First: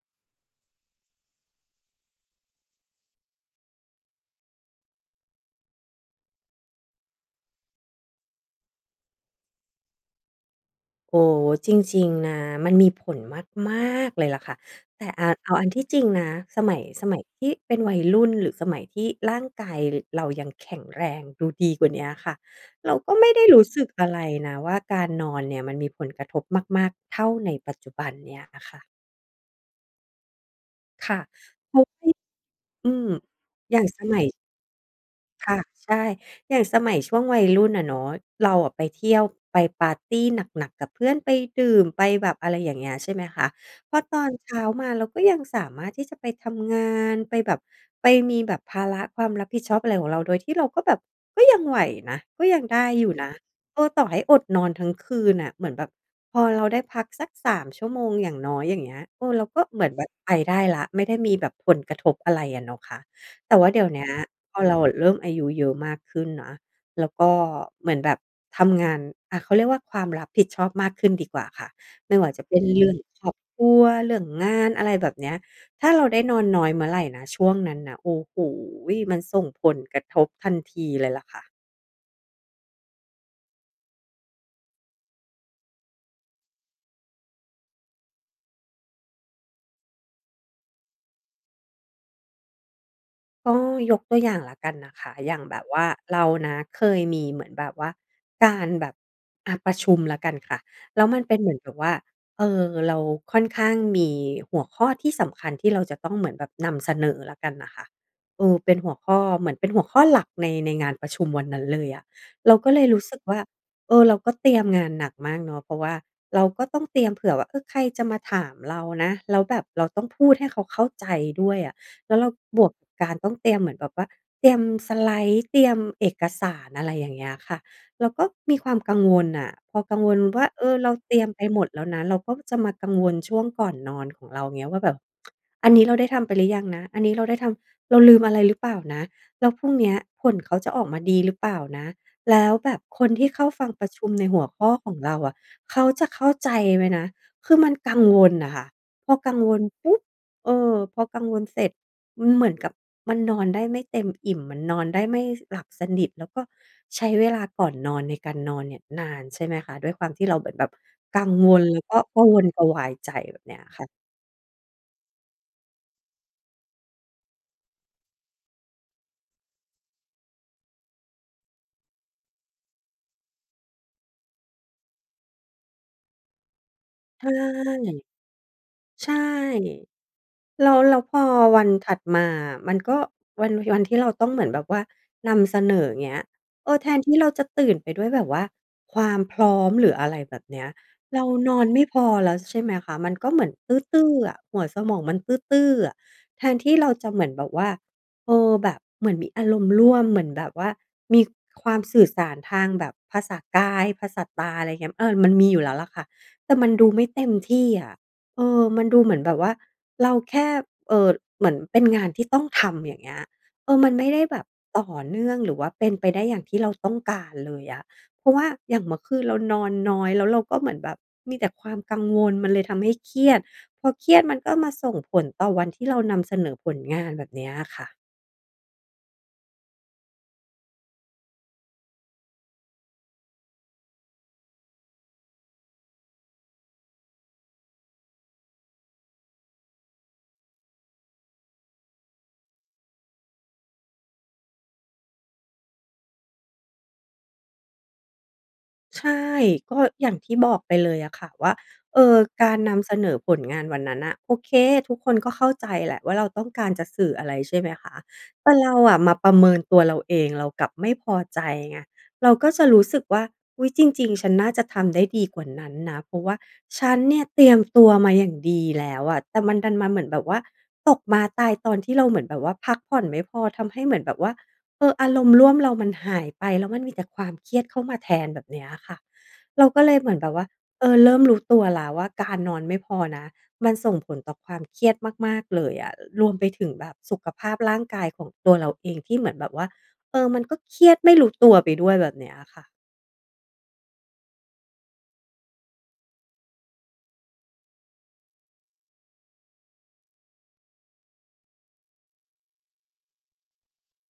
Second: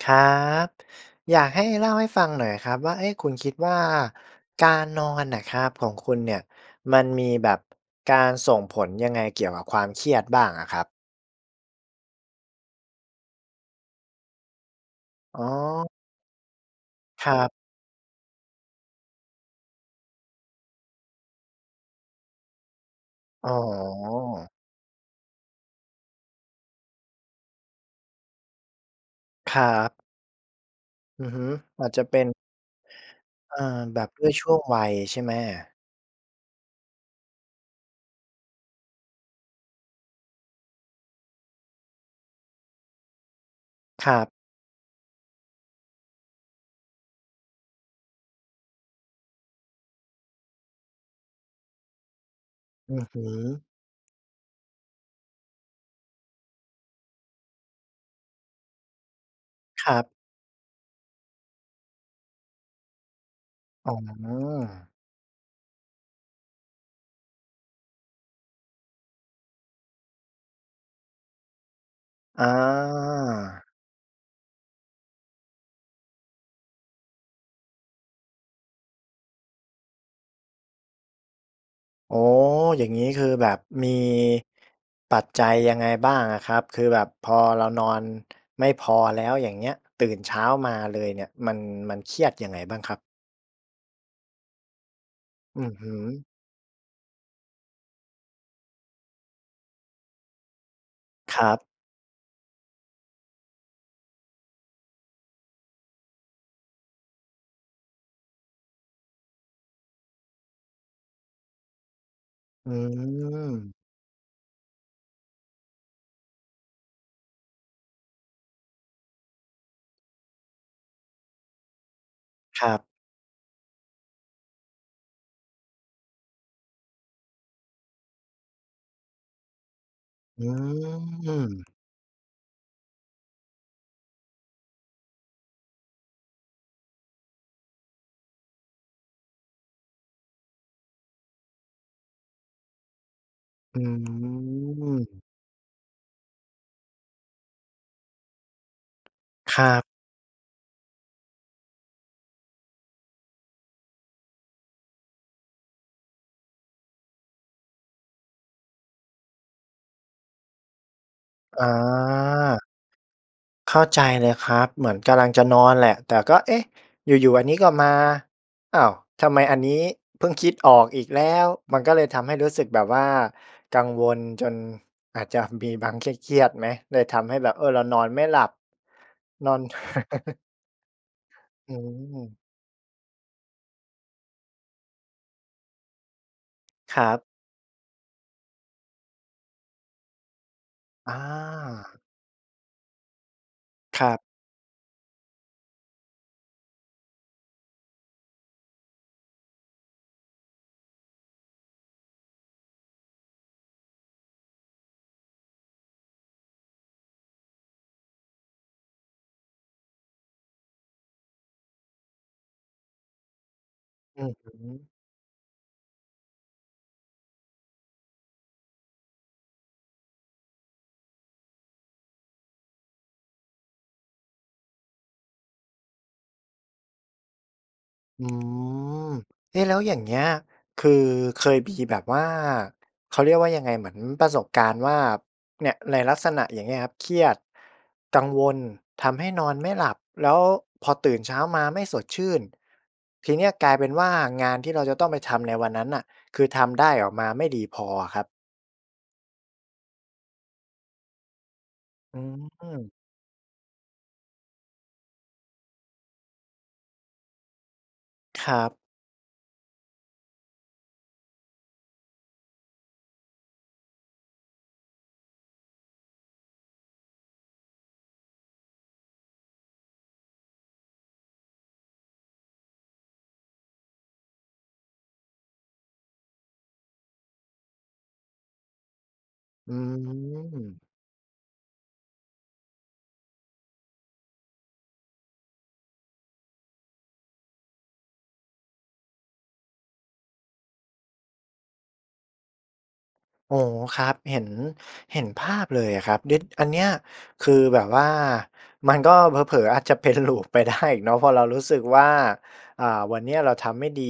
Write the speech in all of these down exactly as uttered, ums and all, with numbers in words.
ครับ อยากให้เล่าให้ฟังหน่อยครับว่า เอ๊ะ คุณคิดว่าการนอนน่ะครับ ของคุณเนี่ยมันมีแบบ การส่งผลยังไงเกี่ยวกับความเครียดบ้างอะครับ? โอ้ จริง ๆ นะ มันมีผลมาก ๆ เลยล่ะค่ะ แต่ อ่า อ๋เอ อาอันที่จริงนะ สมัย สมัยครัที่บ เป็นวัย รุ่น หรือสมัยที่ร่างกายเรายังแข็งแรงดูดีกว่าเนี้ยค่ะ เราก็ไม่ได้ อ๋รู้สึกอะไรอ นะว่า การนอนเนี่ยมันมีผลกระทบมาก ๆ เท่าในปัจจุบันเนี้ยอะค่ะ ครับ ค่ะ อือฮึ อาจจะเป็น อืม เออ อย่าง แบสบมัด้ย วยช่วงวัยใช่ไหม? ค่ะ ใช่ อย่างสมัยช่วงวัยรุ่นอะเนาะ เราอะไปเที่ยว ไปปาร์ตีหนัก ๆ กับเพื่อน ไปดื่ม ไปแบบ อะไรอย่างเงี้ย ใช่ไหมคะ พอครตัอบ นเช้ามาเราก็ยังสามารถที่จะไปทำงาน ไปแบบ ไปมีแบบภาระความรับผิดชอบอะไรของเรา โดยที่เราก็แบบก็ยังไหวนะ ก็ยังได้อืออยู่ฮึ นะ เออ ต่อให้อดนอนทั้งคืนน่ะ เหมือนแบบพอเราได้พักสัก สาม ชั่วโมงอย่างน้อย อย่างเงี้ย เออ เราก็เหมคือรนัแบบ บไปได้แล้ว ไม่ได้มีแบบผลกระทบอะไรอะเนาะคะ แต่ว่าเดี๋ยอ๋วเนี้ย พอเราออ ะเริ่มอายุเยอะมากขึ้นนะ แล้วก็เหมือนแบบทำงาน อา เขาเรียกว่า ความรับผิดชอบมากขึ้นดีกว่าค่ะ ไม่ว่าจอะเป็น เรื่องครอบคา รัว เรื่องงาน อะไรแบบเนี้ย ถ้าเราได้นอนน้อยเมื่อไรนะ ช่วงนั้นนะ โอ้โฮ มันส่งผลกระทบทันทีเลยล่ะค่ะ อ๋อ อย่างงี้คือแบบมีปัจจัยยังไงบ้างอะครับ คือแบบพอเรานอนไม่พอแล้ว อย่างเงี้ย ตื่นเช้ามาเลยเนี่ย มัน มันเครียดยังไงบ้างครับ? ก็ยกตัว อย่างแล้วกันนะคะ อย่างแบอืบอว่ฮาึ เรานะ เคยมีเหมือนแบบว่าการแบบ อ่า ประชุมแล้วกันค่ะ แล้วมันเคป็นรเัหมือนบ แบบว่า เอ่อ เราค่อนข้างมีหัวข้อที่สำคัญที่เราจะต้องเหมือนแบบนำเสนอแล้วกันน่ะค่ะ เอ่อ เป็นหัวข้อ เหมือนเป็นหัวข้อหลักใน ในงานประชุมวันนั้นเลยอะ เราอกื็เลยรู้สึกว่า ม เออ เราก็เตรียมงานหนักมากเนาะ เพราะว่าเราก็ต้องเตรียมเผื่อว่า เออ ใครจะมาถามเรานะ แล้วแบบเราต้องพูดให้เขาเข้าใจด้วยอะ แล้วเรา บควรกับ การต้องเตรียมเหมือนแบบว่า เตรียมสไลด์ เตรียมเอกสาร อะไรอย่างเงี้ยค่ะ เราก็มีความกังวลน่ะ พอกังวลวอ่ืา เออ เราเตรียมไปหมดม แล้วนะ เราก็จะมากังวลช่วงก่อนนอนของเราเงี้ยว่าแบบ อันนี้เราได้ทำไปหรือยังนะ? อันนี้เราได้ทำ เราลืมอะไรหรือเปล่านะ? แล้วพรุ่งเนี้ยผลเขาจะออกมาดีหรือเปล่านะ? แล้วแบบคนที่เข้าฟังอืประชุม ในหัวข้อของเราม อะ เขาจะเข้าใจไหมนะ? คือมันกังวลอะค่ะ พอกังวคลรับ ปุ๊บ เออ พอกังวลเสร็จ มันเหมือนกับมันนอนได้ไม่เต็มอิ่ม มันนอนได้ไม่หลับสนิท แล้วก็ใช้เวลาก่อนนอนในการนอนเนี่ยนาน ใช่ไหมคะ ด้วยความที่เราเหมือนแบบกังวอล ๋แล้วก็กระวนกรอ ะวายใจ แบบเนี้ยเข้คา่ะ ใจเลยครับ เหมือนกำลังจะนอนแหละ แต่ก็ เอ๊ะ อยู่ ๆ อันนี้ก็มา อ้าว ทำไมอันนี้เพิ่งคิดออกอีกแล้ว มันก็เลยทำให้รู้สึกแบบว่ากังวลจนอาจจะ มีบาง เครียด ๆ ไหม? เลยทใชำใ่ ห้แบบ เอ่อ เรานอนไม่หลับ ใช่ นอน แล้ว แล้วพอวัอนืถัดมาม อะ มันก็ วัน วันที่เราต้องเหมือนแบบว่านำเสนอ เงี้ย เออ แทคนรัที่บ เราจะตื่นไปด้วยแบบว่าความพร้อม หรืออะไรแบบเนี้ย อเรานอนไม่า พอแล้ว ใช่ไหมคะ มันก็เหมือนตคืร้อ ับ ๆ หัวสมองมันตื้อ ๆ อะ แทนที่เราจะเหมือนแบบว่า เออ แบบเหมือนมีอารมณ์ร่วม เหมือนแบบว่ามีความสื่อสารทางแบบภาษากาย ภาษาตา ไรเงี้ย เออ มันมีอยู่แล้วล่ะค่ะ แต่มันดูไม่เต็มที่อะ เออ มันดูเหมือนแบบว่าเราแค่ เอ่อ เหมือนเป็นงานที่ต้องทำ อย่างเงี้ย เออ มันไม่ไดอ้ือแบบฮตึ ่อเนื่อง หรือว่าเป็นไปได้อย่าง ที่เราต้องการเลยอะ เพราะว่าอย่างเมื่อคืนเรานอนน้อย แล้วเราก็เหมือนแบบมีแต่ความกังวล มันเลยทำให้เครียด พอเครียดมันก็มาส่งผลต่อวันที่เรานำเสนอผลงาน แบบเนี้ยค่ะ อืม เอ๊ะ แล้วอย่างเงี้ย คือเคยมีแบบว่า เขาเรียกว่ายังไง เหมือนประสบการณ์ว่า เนี่ย ในลักษณะอย่างเงี้ยครับ เครียด กังวล ทำให้นอนไม่หลับ แล้วพอตื่นเช้ามาไม่สดชื่น ทีนี้กลายเป็นว่า งานที่เราจะต้องไปทำในวันนั้นน่ะ คือทำได้ออกมาไม่ดีพออะครับ ใช่ ก็อย่างที่บอกไปเลยอะค่ะว่า เอ่ออ ืการนม ำเสนอผลงานวันนั้นน่ะ โอเค ทุกคนก็เข้าใจแหละว่าเราต้องการจะสื่ออะไร ใช่ไหมคะ คแตร่ัเรบ าอะมาประเมินตัวเราเอง เรากลับไม่พอใจ ไง เราก็จะรู้สึกว่า อุ๊ย จริง ๆ ฉันน่าจะทำได้ดีกว่านั้นนะ เพราะว่าฉันเนี่ยเตรียมตัวมาอย่างดีแล้วอะ แต่มันดันมาเหมือนแบบว่า ตกม้าตายตอนที่เราเหมือนแบบว่าพักผ่อนไม่พอ ทำให้เหมือนแบบว่า เออ อารมณ์ร่วมเรามันหายไป แล้วมันมีแต่ความเครียดเข้ามาแทน แบบเนี้ยค่ะ เราอืก็เลยเหมือนแบบว่า ม เออ เริ่มรู้ตัวแล้วว่าการนอนไม่พอนะมันส่งผลต่อความเครียดมาก ๆ เลยอะ รวมไปถึงแบบสุขภาพร่างกายของตัวเราเอง ที่เหมือนแบบว่า เออ มันก็เครียดไม่รู้ตัวไปด้วย แบบเนี้ยอะค่ะ อ๋อ ครับ เห็น เห็นภาพเลยอะครับ เดะ อันเนี้ย คือแบบว่ามันก็ เผลอ ๆ อาจ จะเป็น loop ไปได้ อีกเนาะ เพราะเรารู้สึกว่า อ่า วันเนี้ยเราทำไม่ดี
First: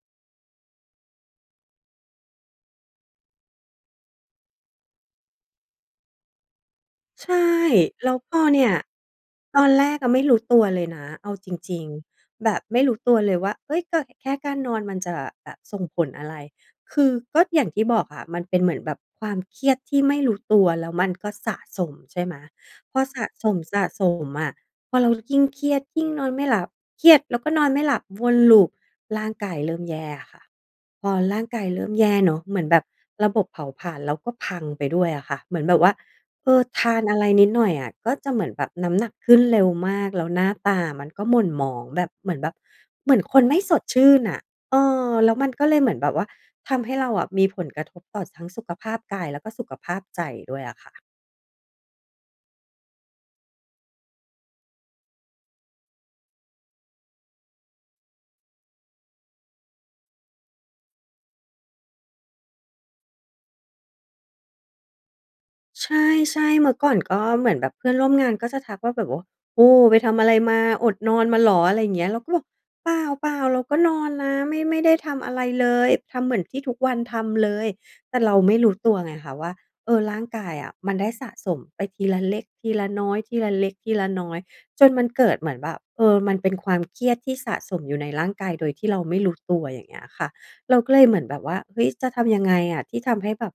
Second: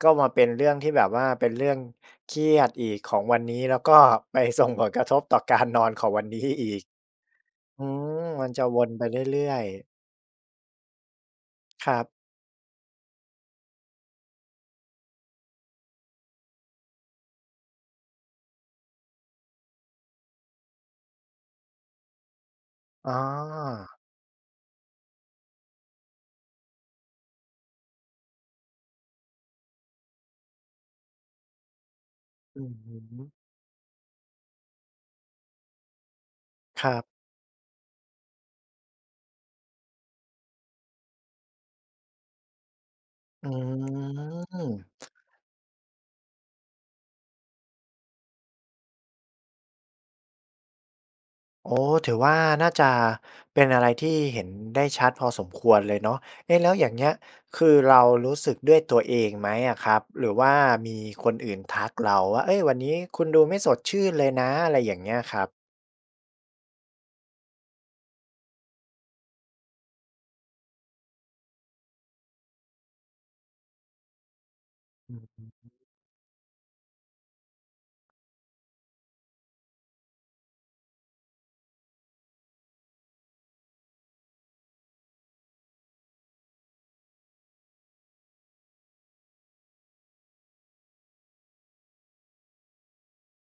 ก็มาเป็นเรื่องที่แบบว่าเป็นเรื่องเครียดอีกของวันนี้ แล้วก็ ไปส่งผลกระทบต่อการนอน ของวัน นี้อีก ใช่ อืแล้วม พอมันเจนะี่ย วนไปเรื่อตย อนแรๆ กอะไม่รู้ตัวเลยนะเอาจริง ครับ ๆ แบบไม่รู้ตัวเลยว่า เฮ้ย ก็ อ แค่การนอนมันจะแบบส่งผลอะไร คือ ก็อย่างที่บอกอะมันเป็นเหมือนแบบความเครียดที่ไม่รู้ตัวแล้วมันก็สะสม ใช่ไหม พออ๋สะอ สม ๆ อะ พอเรายิ่งเครียด ยิ่งนอนไม่หลับ เครียดแล้วก็นอนไม่หลับ วน Loop ร่างกายเริ่มแย่ค่ะ พอร่างกายเริ่มแย่เนาะ เหมอืือนอแบบฮระึ บบเผาผลาญเราก็พังไปด้วยอะค่ะ เหมือนแบบว่า เออ ทคราับ นอะไรนิดหน่อยอะก็จะเหมือนแบบน้ำหนัก ขึ้นเร็วมาก แล้วหน้าตามันก็หม่นหมอง แบบเหมือนแบบ เหมือนคนอืไม่สดชื่นอะ เอม อ แล้วมันก็เลยเหมือนแบบว่าทำให้เราอะมีผลกระทบต่อ ส ทั้งสุขภาพกาย แล้วก็สุขภาพใจด้วยอะค่ะ โอ้ ถือว่าน่าจะเป็นอะไรที่เห็นได้ชัดพอสมควรเลยเนาะ เอ๊ะ แล้วอย่างเงี้ย คือเรารู้สึกด้วยตัวเองไหมอะครับ? หรือว่ามีคนอื่นทักเราว่า "เฮ้ย วันนี้คุณดูไม่สดชื่นเลยนะ" อะไรอย่างเงี้ยครับ ใช่ ๆ เมื่อก่อนก็เหมือนแบบเพื่อนร่วมงาน ก็จะทักว่าแบบว่า "โอ้! ไปทำอะไรมา อดนอนมาเหรอ?" ไรอย่างเงี้ย เราก็บอก "เปล่า ๆ เราก็นอนนะ ไม่ ไม่ได้ทอืำออะฮไรเลึ ย ทำเหมือนที่ทุกวันทำเลย" แต่เราไม่รู้ตัวไงคะว่า เออ ร่างกายอะมันได้สะสมไปทีละเล็กทีละน้อย ทีละเล็กทีละน้อย จนมันเกิดเหมือนแบบ เออ มันเป็นความเครียดที่สะสมอยู่ในร่างกายโดยที่เราไม่รู้ตัว อย่างเงี้ยค่ะ เราก็เลยเหมือนแบบว่า เฮ้ย จะทำยังไงอะ? ที่ทำให้แบบ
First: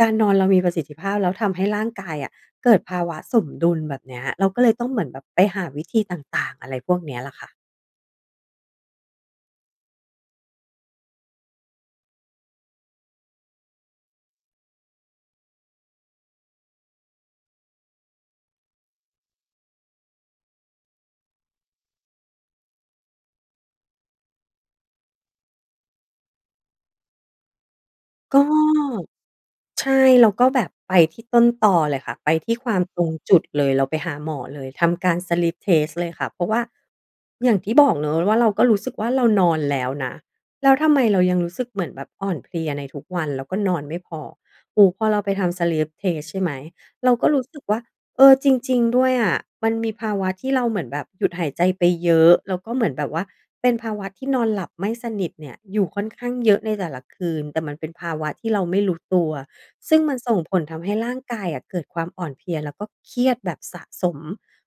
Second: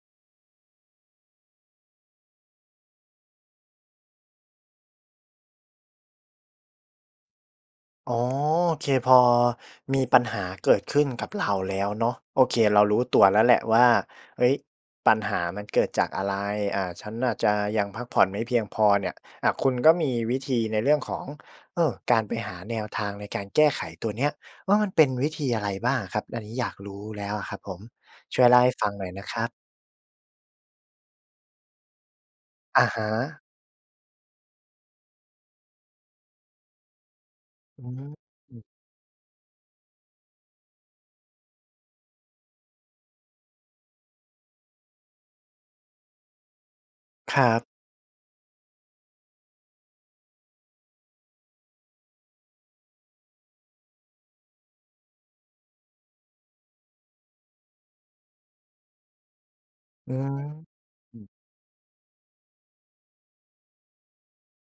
การนอนเรามีประสิทธิภาพ แล้วทำให้ร่างกายอะเกิดภาวะสมดุล แบบเนี้ย เราก็เลยต้องเหมือนแบบไปหาวิธีต่าง ๆ อะไรพวกนี้ล่ะค่ะ อ๋อ โอเค พอมีปัญหาเกิดขึ้นกับเราแล้วเนาะ โอเค เรารู้ตัวแล้วแหละว่า "เฮ้ย ปัญหามันเกิดจากอะไร อา ฉันอาจจะยังพักผ่อนไม่เพียงพอ" เนี่ย อา คุณก็มีวิธีในเรื่องของ เออ การไปหาแนวทางในการแก้ไขตัวเนี้ย ว่ามันเป็นวิธีอะไรบ้างอะครับ? อันนี้อยากรู้แล้วอะครับผม ชก่็ วยเล่าให้ฟังหน่อยนะครับ ใช่ เราก็แบบไปที่ต้นตอเลยค่ะ ไปที่ควาอมะฮตรงจุะ ดเลย เราไปหาหมอเลย ทำการ Sleep Test เลยค่ะ เพราะว่า อย่างที่อบอกเนาะว่าเรากื็ม รู้สึกว่า เรานอนแล้วนะ แล้วทำไมเรายังรู้สึกเหมือนแบบอ่อนเพลียในทุกวัน แล้วก็นอนไม่พอ โอ้โฮ พอเราไปทำ Sleep Test ใช่ไหม เราก็ครูร้ัสึบ กว่า เออ จริง ๆ ด้วยอะมันมีภาวะที่เราเหมือนแบบหยุดหายใจไปเยอะ แล้วก็เหมือนแบบว่าเป็นภาวะที่นอนหลับไม่สนิทเนี่ย อยู่ค่อนข้างเยอะในแต่ละคืน แต่มันเป็นภาวะที่เราไม่รู้ตัว ซึ่งอมืันส่งผลทำให้ร่างม กายอะเกิดความอ่อนเพลีย แล้วก็เครียดแบบสะสม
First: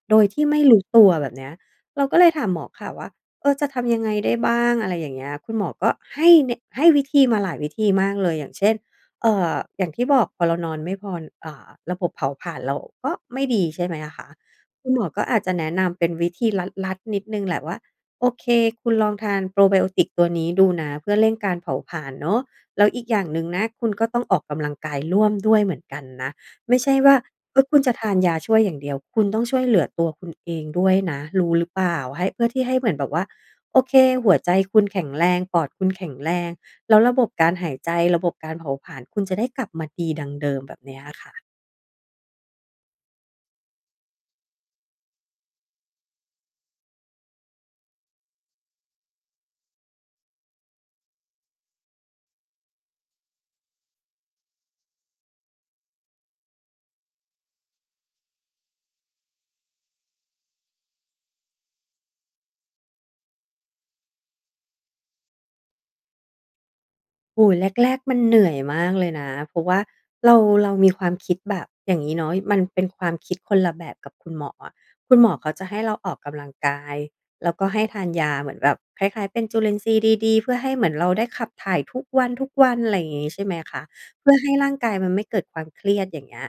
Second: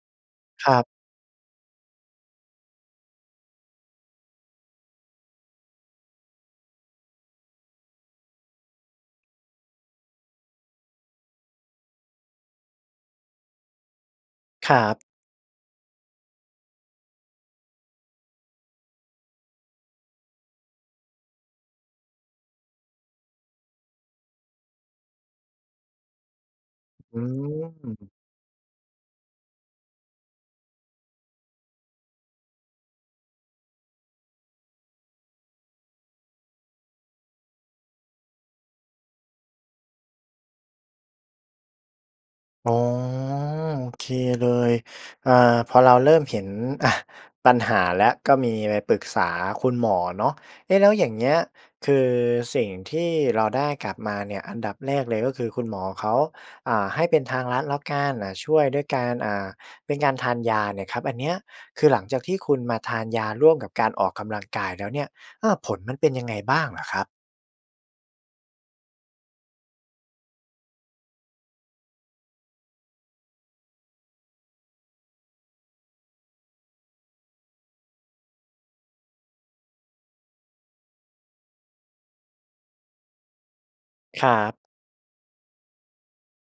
โดยที่ไม่ครรูั้บ ตัว แบบเนี้ย เราก็เลยถามหมอค่ะว่า "เออ จะทำยังไงได้บ้าง?" อะไรอย่างเงี้ย คุณหมอก็ให้แนะ ให้วิธีมาหลายวิธีมากเลย อย่างเช่น เอ่อ อย่างที่บอกพอเรานอนไม่พอณ อ่า ระบบเผาผลาญเราก็ไม่ดี ใช่ไหมอะคะ ครคัุณหมบ อก็อาจจะแนะนำเป็นวิธีที่ลัด ๆ นิดหนึ่งแหละว่า "โอเค คุณลองทาน probiotics ตัวนี้ดูนะ เพื่อเร่งการเผาผลาญเนาะ แล้วอีกอย่างหนึ่งนะ คุณก็ต้องออกกำลังกายร่วมด้วยเหมือนกันนะ ไม่ใช่ว่อา ืเออ คุณจะม ทานยาช่วยอย่างเดียว คุณต้องช่วยเหลือตัวคุณเองด้วยนะ รู้หรือเปล่า ให้ เพื่อที่ให้เหมือนแบบว่า โอเค หัวใจคุณแข็งแรง ปอดคุณแข็งแรง แล้วระบบการหายใจ ระบบการเผาผลาญคุณจะได้กลับมาดีดังเดิม" แบบเนี้ยอะค่ะ อ๋อ โอเคเลย อ่า พอเราเริ่มเห็น อา ปัญหาแล้ว ก็มีไปปรึกษาคุณหมอเนาะ เอ๊ะ แล้วอย่างเงี้ย คือสิ่งที่เราได้กลับมาเนี่ย อันดับแรกเลยก็คือ คุณหมอเขา อ่า ให้เป็นทางลัดแล้วกัน อ่า ช่วยด้วยการ อ่า เป็นการทานยาเนี่ยครับ อันเนี้ย คือหลังจากที่คุณมาทานยาร่วมกับการออกกำลังกายแล้วเนี่ย อา ผลมันเป็นยังไงบ้างเหรอครับ? โอ้โฮ แรก ๆ มันเหนื่อยมากเลยนะ เพราะว่าเรา เรามีความคิดแบบ อย่างงี้เนาะ มันเป็นความ คิดคนละแบบกับคุณหมออะ คุณหมอเขาจะให้เราออกกำลังกาย แล้วก็ให้ทานยาเหมือนแบบคล้าย ๆ เป็นจุลินทรีย์ดี ๆ เพื่อให้เหมือนเราได้ขับถ่ายทุกวัน ๆ ไรงี้ ใช่ไหมคะ คเพรื่ัอให้บ ร่างกายมันไม่เกิดความเครียด อย่างเงี้ย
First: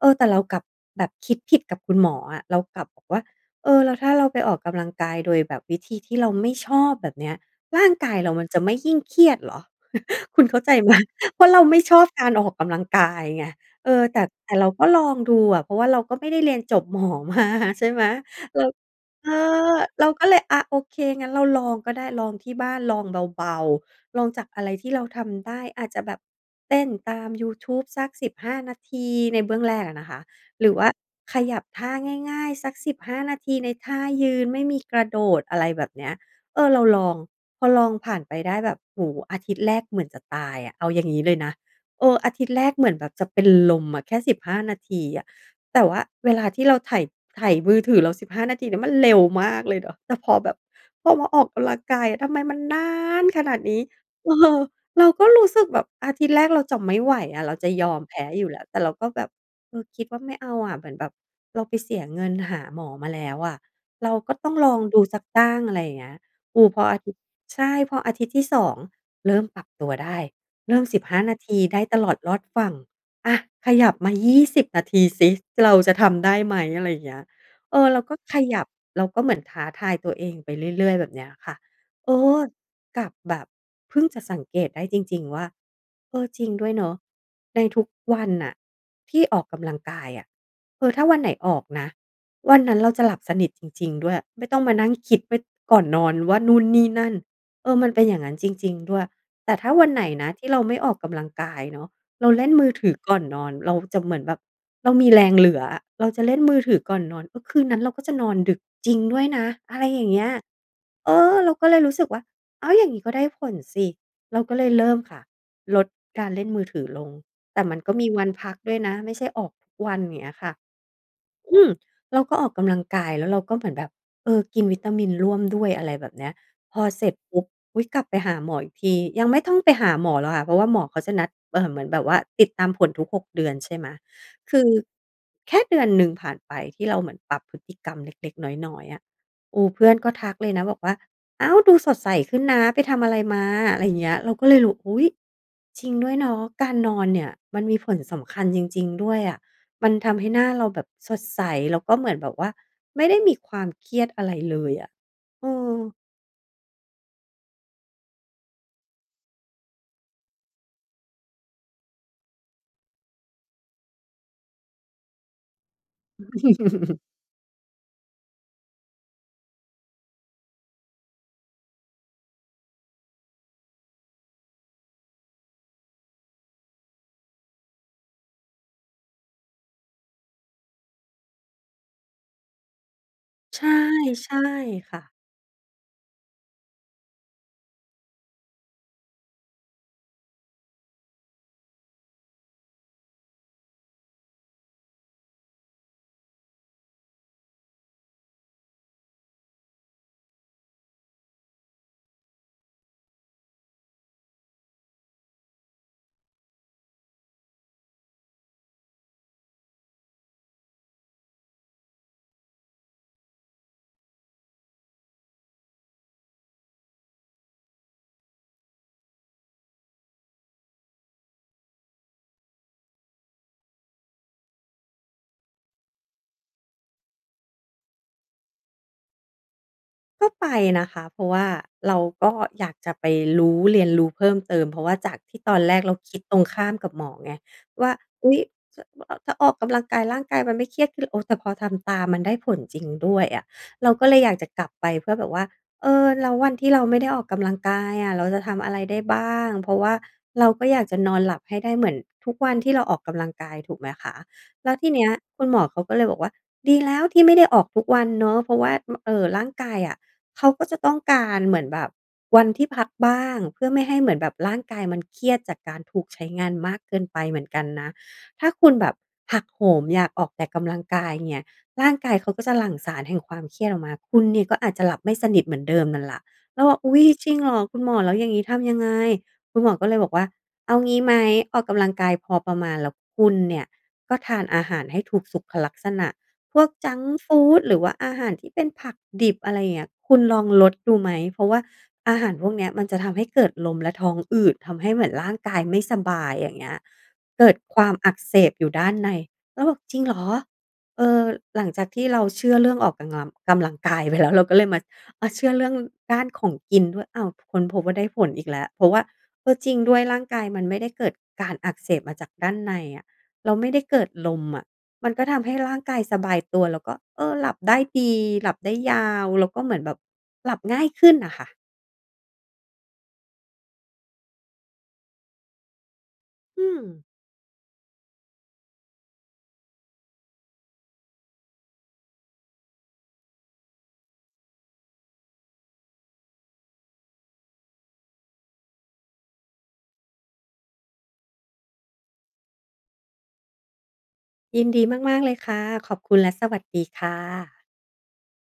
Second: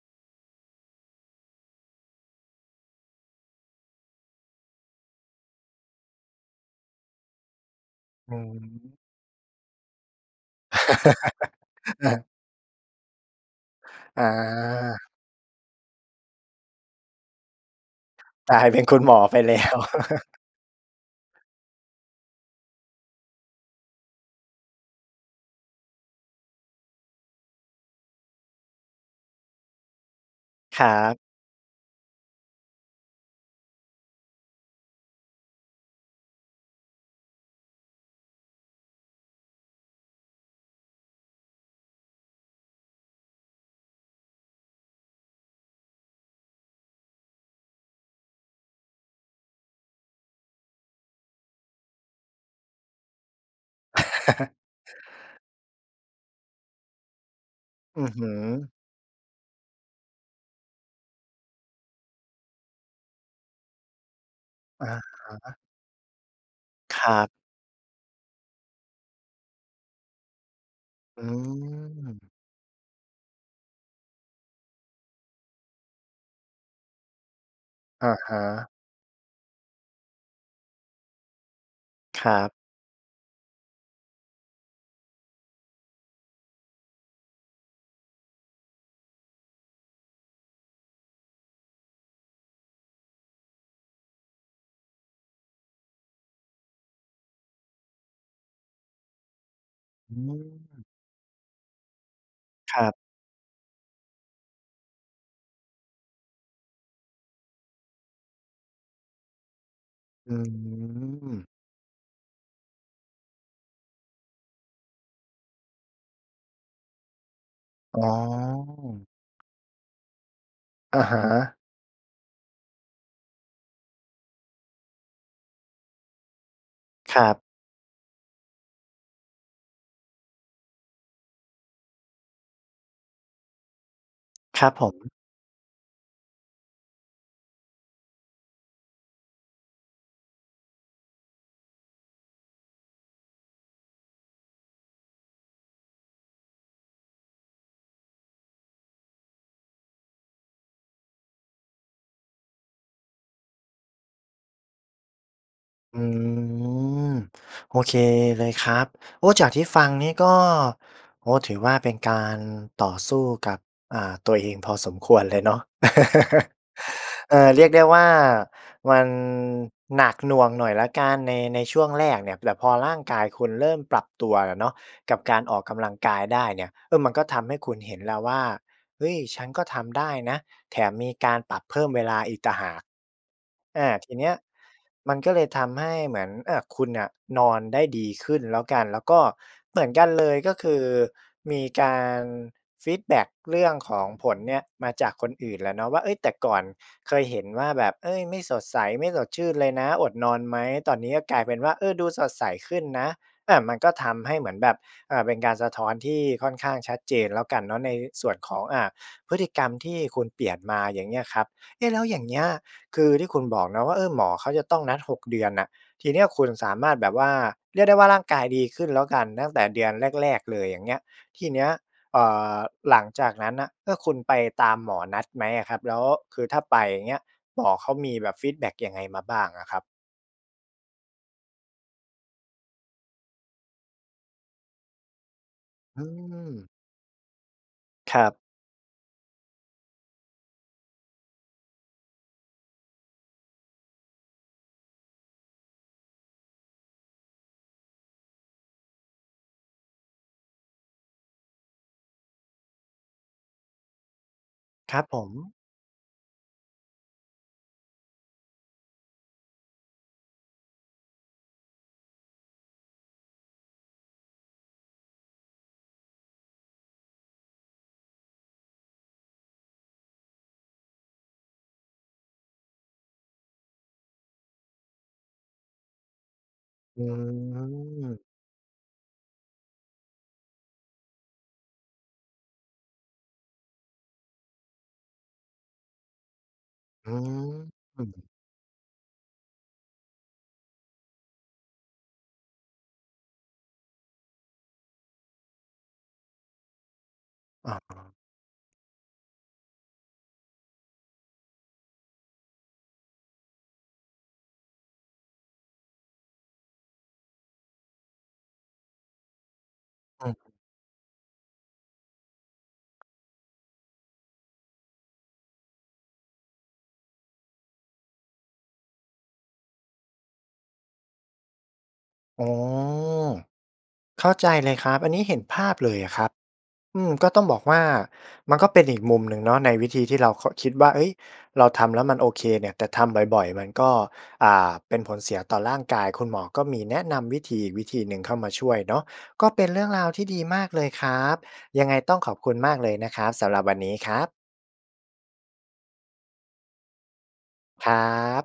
เออ แต่เรากลับแบบคิดผิดกับคุณหมออะ เรากลับบอกว่า "เออ แล้วถ้าเราไปออกกำลังกายโดยแบบวิธีที่เราไม่ชอบ แบบเนี้ย ร่างกายเรอา๋อ มันจะไม่ยิ่งเครียดเหรอ?" คุณเข้าใจไหม เพราะเราไม่ชอเบออ การออกกำลังกายไง เออ แตอ่ แต่เราก็ลา องดูอะ เพราะว่าเราก็ไม่ได้เรียนจบ หมอมา ใช่ไหม กลเราา ยเป็นคุณหมอเอไปแล้อ ว เราก็เลยอะโอเค งั้นเราลองก็ได้ ลองที่บ้าน ลองเบา ๆ ลองจากอะไรที่เราทำได้ อาจจะแบบเต้นตามยูทูบสัก สิบห้า นาที ในเบื้องแรกอะนะคะ หรือคว่ราับ ขยับท่าง่าย ๆ สัก สิบห้า นาที ในท่ายืนไม่มีกระโดด อะไรแบบเนี้ย เออ เราลอง พอลองผ่านไปได้แบบ โอ้โฮ อาทิตย์แรกเหมือนจะตายอะ เอาอย่างงี้เลยนะ เออ อาทิตย์แรกเหมือนแบบจะเป็นลมอะ แค่ สิบห้า นาทีอะ แต่ว่าเวลาที่เราไถ ไถมือถือ เรา สิบห้า นาทีเนี่ยมันเร็วมากเลยเนาะ แต่พอแบบ พอมาออกกำลังกาย ทำไมมันนานขนาดนี้ เออ เราก็รู้สึกแบบ อาทิตย์แรกเราจะไม่ไหวอะ เราจะยออืมอแพฮ้ึ อยู่แล้ว แต่เราก็แบบ เออ คิดว่าไม่เอาอะ เหมือนแบบเราไปเสียเงินหาหมอมาแล้วอะ เราก็ต้องลองอะดูสักตฮั้ะ ง อะไรอย่างเงี้ย โอ้ พออคาทริัตย์ บ ใช่ พออาทิตย์ที่ สอง เริ่มปรับตัวได้ เริ่ม สิบห้อา ืนาทีได้ตลอดม รอดฝั่ง อา ขยับมา ยี่สิบ นาทีซิ เราจะทำได้ไหม อะไรอย่างเงี้ย เออ เราอก็ะฮขยับ ะ เราก็เหมือนท้าทายตัวเองไปเรื่อย ๆ แบบเนี้ยค่ะ เอครัอ บ กับแบบ เพิ่งจะสังเกตได้จริง ๆ ว่า เออ จริงด้วยเนาะ ในทุกวันน่ะที่ออกกำลังกายอะ เออ ถ้าวันไหนออกนะ วันนั้นเราจะหลับสนิทจริง ๆ ด้วย ไม่ต้องมานั่งคิดไว้ก่อนนอนว่านู่นนี่นั่น เออ มันเป็นอย่างงั้นจริง ๆ ด้วย แต่ถ้าวันไหนอืนะที่เราไม่ม ออกกำลังกายเนาะ เราเล่นมือครถัืบ อก่อนนอน เราจะเหมือนแบบ เรามีแรงเหลืออะ เราจะเล่นมือถือก่อนนอน เออ คืนนั้นเราก็จะนอนดึกจริงด้วยนะ อะไรอย่างเงี้อย ืเออ เม ราก็เลยรู้สึกว่า อ้าว อย่างงี้ก็ได้ผลสิ เราก็เลยเริ่มค่ะ ลดการเล่นมือถือลง แต่มันก็อ๋มีอ วันพักด้วยนะ ไม่ใช่ออกทุกวัน อย่างเงี้ยค่ะ อะฮอะ ืม! เราก็ออกกำลังกาย แล้วเราก็เหมือนแบบ เออ กินวิตามินร่วมด้วย อะไรแบบเนี้ย พอเสร็จครัปบ ุ๊บ อุ๊ย กลับไปหาหมออีกที ยังไม่ต้องไปหาหมอหรอกค่ะ เพราะว่าหมอเขาจะนัด เอ่อ เหมือนแบบว่า ติดตามผลทุก หก เดือน ใช่ไหม คคืรอ ับผม แค่เดือนหนึ่งผ่านไปที่เราเหมือนปรับพฤติกรรมเล็ก ๆ น้อย ๆ อะ โอ้ เพื่อนก็ทักเลยนะบอกว่า "อ้าว ดูสดใสขึ้นนะ ไปทำอะไรมา" ไรเงี้ย เราก็เลยรู้ อุ๊ย จริงด้วยเนาะ การนอนเนี่ยมันมีผลสำคัญจริง ๆ ด้วยอะ มันทำให้หน้าเราแบบสดใส แล้วก็เหมือนแบบว่าไม่ได้มีความเครียดอะไรเลยอะ เออ อืม โอเคเลยครับ โอ้ จากที่ฟังนี่ก็ โอ้ ถือว่าเป็นการต่อสู้กับ อ่า ตัวเองพอสมควรเลยเนาะ เออ เรียกได้ว่า มันหนักหน่วงหน่อยแล้วกัน ใน ในช่วงแรกเนี่ย แต่พอร่างกายคุณเริ่มปรับตัวอะเนาะ กับการ ออกกำลังกายได้เนี่ย เออ มันก็ทำให้คุณเห็นแล้วว่า เฮ้ย ฉันก็ทำได้นะ แถมมีการปรับเพิ่มเวลาอีกต่างหาก ใช่ อา ทีเนใีช้ย่ค่ะ มันก็เลยทำให้เหมือน อา คุณน่ะนอนได้ดีขึ้นแล้วกัน แล้วก็เหมือนกัน เลย ก็คือมีการฟีดแบ็กเรื่องของผลเนี่ย มาจากคนอื่นแหละเนาะว่า เฮ้ย แต่ก่อนเคยเห็นว่าแบบ เฮ้ย ไม่สดใส ไม่สดชื่นเลยนะ อดนอนไหม ตอนนี้ก็กลายเป็นว่า เออ ดูสดใสขึ้นนะ อา มันก็ทำให้เหมือนแบบ อ่า เป็นการสะท้อนที่ค่อนข้างชัดเจนแล้วกันเนาะ ในส่วนของ อ่า พฤติกรรมที่คุณเปลี่ยนมา อย่างเงี้ยครับ เอ๊ะ แล้วอย่างเงี้ย คือที่คุณบอกนะว่า เออ หมอเขาจะต้องนัด หก เดือนน่ะ ทีเนี้ยคุณสามารถแบบว่า เรียกได้ว่า ร่างกายดีขึ้นแล้วกัน ตั้งแต่เดือนแรก ๆ เลย อย่างเงี้ย ทีเนี้ย เอ่อ หลังจากนั้นน่ะ เอ่อ คุณไปตามหมอนัดไหมอะครับ? แล้วคือถ้าไปอย่างเงี้ย หมอเขามีแบบฟีดแบ็กยังไงมาบ้างอะครับ? ก็ไปนะคะ เพราะว่าเราก็อยากจะไปรู้ เรียนรู้เพิ่มเติม เพราะว่าจากที่ตอนแรกเราอืคิดตรงข้าม มกับหมอไงว่า ครัอุ๊บ ย ถ้า บ อ ถ้าออกกำลังกายร่างกายมันไม่เครียดขึ้น โอ้ แต่พอทำตามมันได้ผลจริงด้วยอะ เราก็เลยอยากจะกลับไปเพื่อแบบว่า เออ แล้ววันที่เราไม่ได้ออกกำลังกายอะ เราจะทำอะไรได้บ้าง? เพราะว่าเราก็อยากจะนอนหลับให้ได้เหมือนทุกวันที่เราออกกำลังกาย ถูกไหมคะ แล้วทีคเรันบี้ยผคุณม หมอเขาก็เลยบอกว่า "ดีแล้วที่ไม่ได้ออกทุกวันเนาะ เพราะว่า ม เอ่อ ร่างกายอะ เขาก็จะต้องการ เหมือนแบบวันที่พักบ้าง เพื่อไม่ให้เหมือนแบบร่างกายมันเครียด จากการถูกใช้งานมากเกินไปเหมือนกันนะ ถ้าคุณแบบหักโหมอยากออกแต่กำลังกายเนี่ย ร่างกายเขาก็จะหลั่งสารแห่งความเครียดออกมา คุณเนี่ยก็อาจจะหลับไม่สนิทเหมือนเดิมนั่นล่ะ" เราบอก "อุ๊อืย จริงเหรอ คุณหมอแล้วม อย่างนี้ทำยังไง?" คุณหมอก็เลยบอกว่า "เอางี้ไหม ออกกำลังกายพอประมาณ แล้วคุณเนี่ยก็ทานอาหารให้ถูกสุขลักษณะ พวกจังกอื์ฟูด หรือว่าอาหม ารที่เป็นผักดิบ อะไรอย่างเงี้ย คุณลองลดดูไหม? เพราะว่าอาหารพวกเนี้ย มันจะทำให้เกิดลมและท้องอืด ทำให้เหมือนร่างกายไม่สบาย อย่างเงี้ย เกิดอ๋ความออ ักเสบอยู่ด้านใน" เราบอก "จริงเหรอ?" เออ หลังจากที่เราเชื่อเรื่องออกกังลัม กำลังกาย ไปแล้ว เราก็เลยมา อ่า เชื่อเรื่องด้านของกินด้วย อ้าว ค้นพบว่าได้ผลอีกแล้ว เพราะว่า เออ จริงด้วยร่าองืกม ายมันไม่ได้เกิดการอักเสบมาจากด้านในอะ เราไม่ได้เกิดลมอะ มันก็ทำให้ร่างกายสบายตัว แล้วก็ เออ หลับได้ดี หลับ ได้ยาว แล้วก็เหมือนแบบหลับง่ายขึ้นน่ะค่ะ อ๋อ เข้าใจเลยอะครับ อันนี้เห็นภาพเลยครับ อือืม! ม ก็ต้องบอกว่า มันก็เป็นอีกมุมหนึ่งเนาะ ในวิธีที่เรา ค คิดว่า เฮ้ย เราทำแล้วมันโอเคเนี่ย แต่ทำบ่อย ๆ มันก็ อ่า เป็นผลเสียต่อร่างกาย คุณหมอก็มีแนะนำวิธีอีกวิธีหนึ่งเข้ามาช่วยเนาะ ก็เป็นเรื่องราวที่ดีมากเลยครับ ยังไงต้องขอบคุณมากเลยนะครับ สำหรับวันนี้ครับ ยินดีมาก ๆ เลยค่ะ ขอบคุณและสวัสดีค่ะ ครับ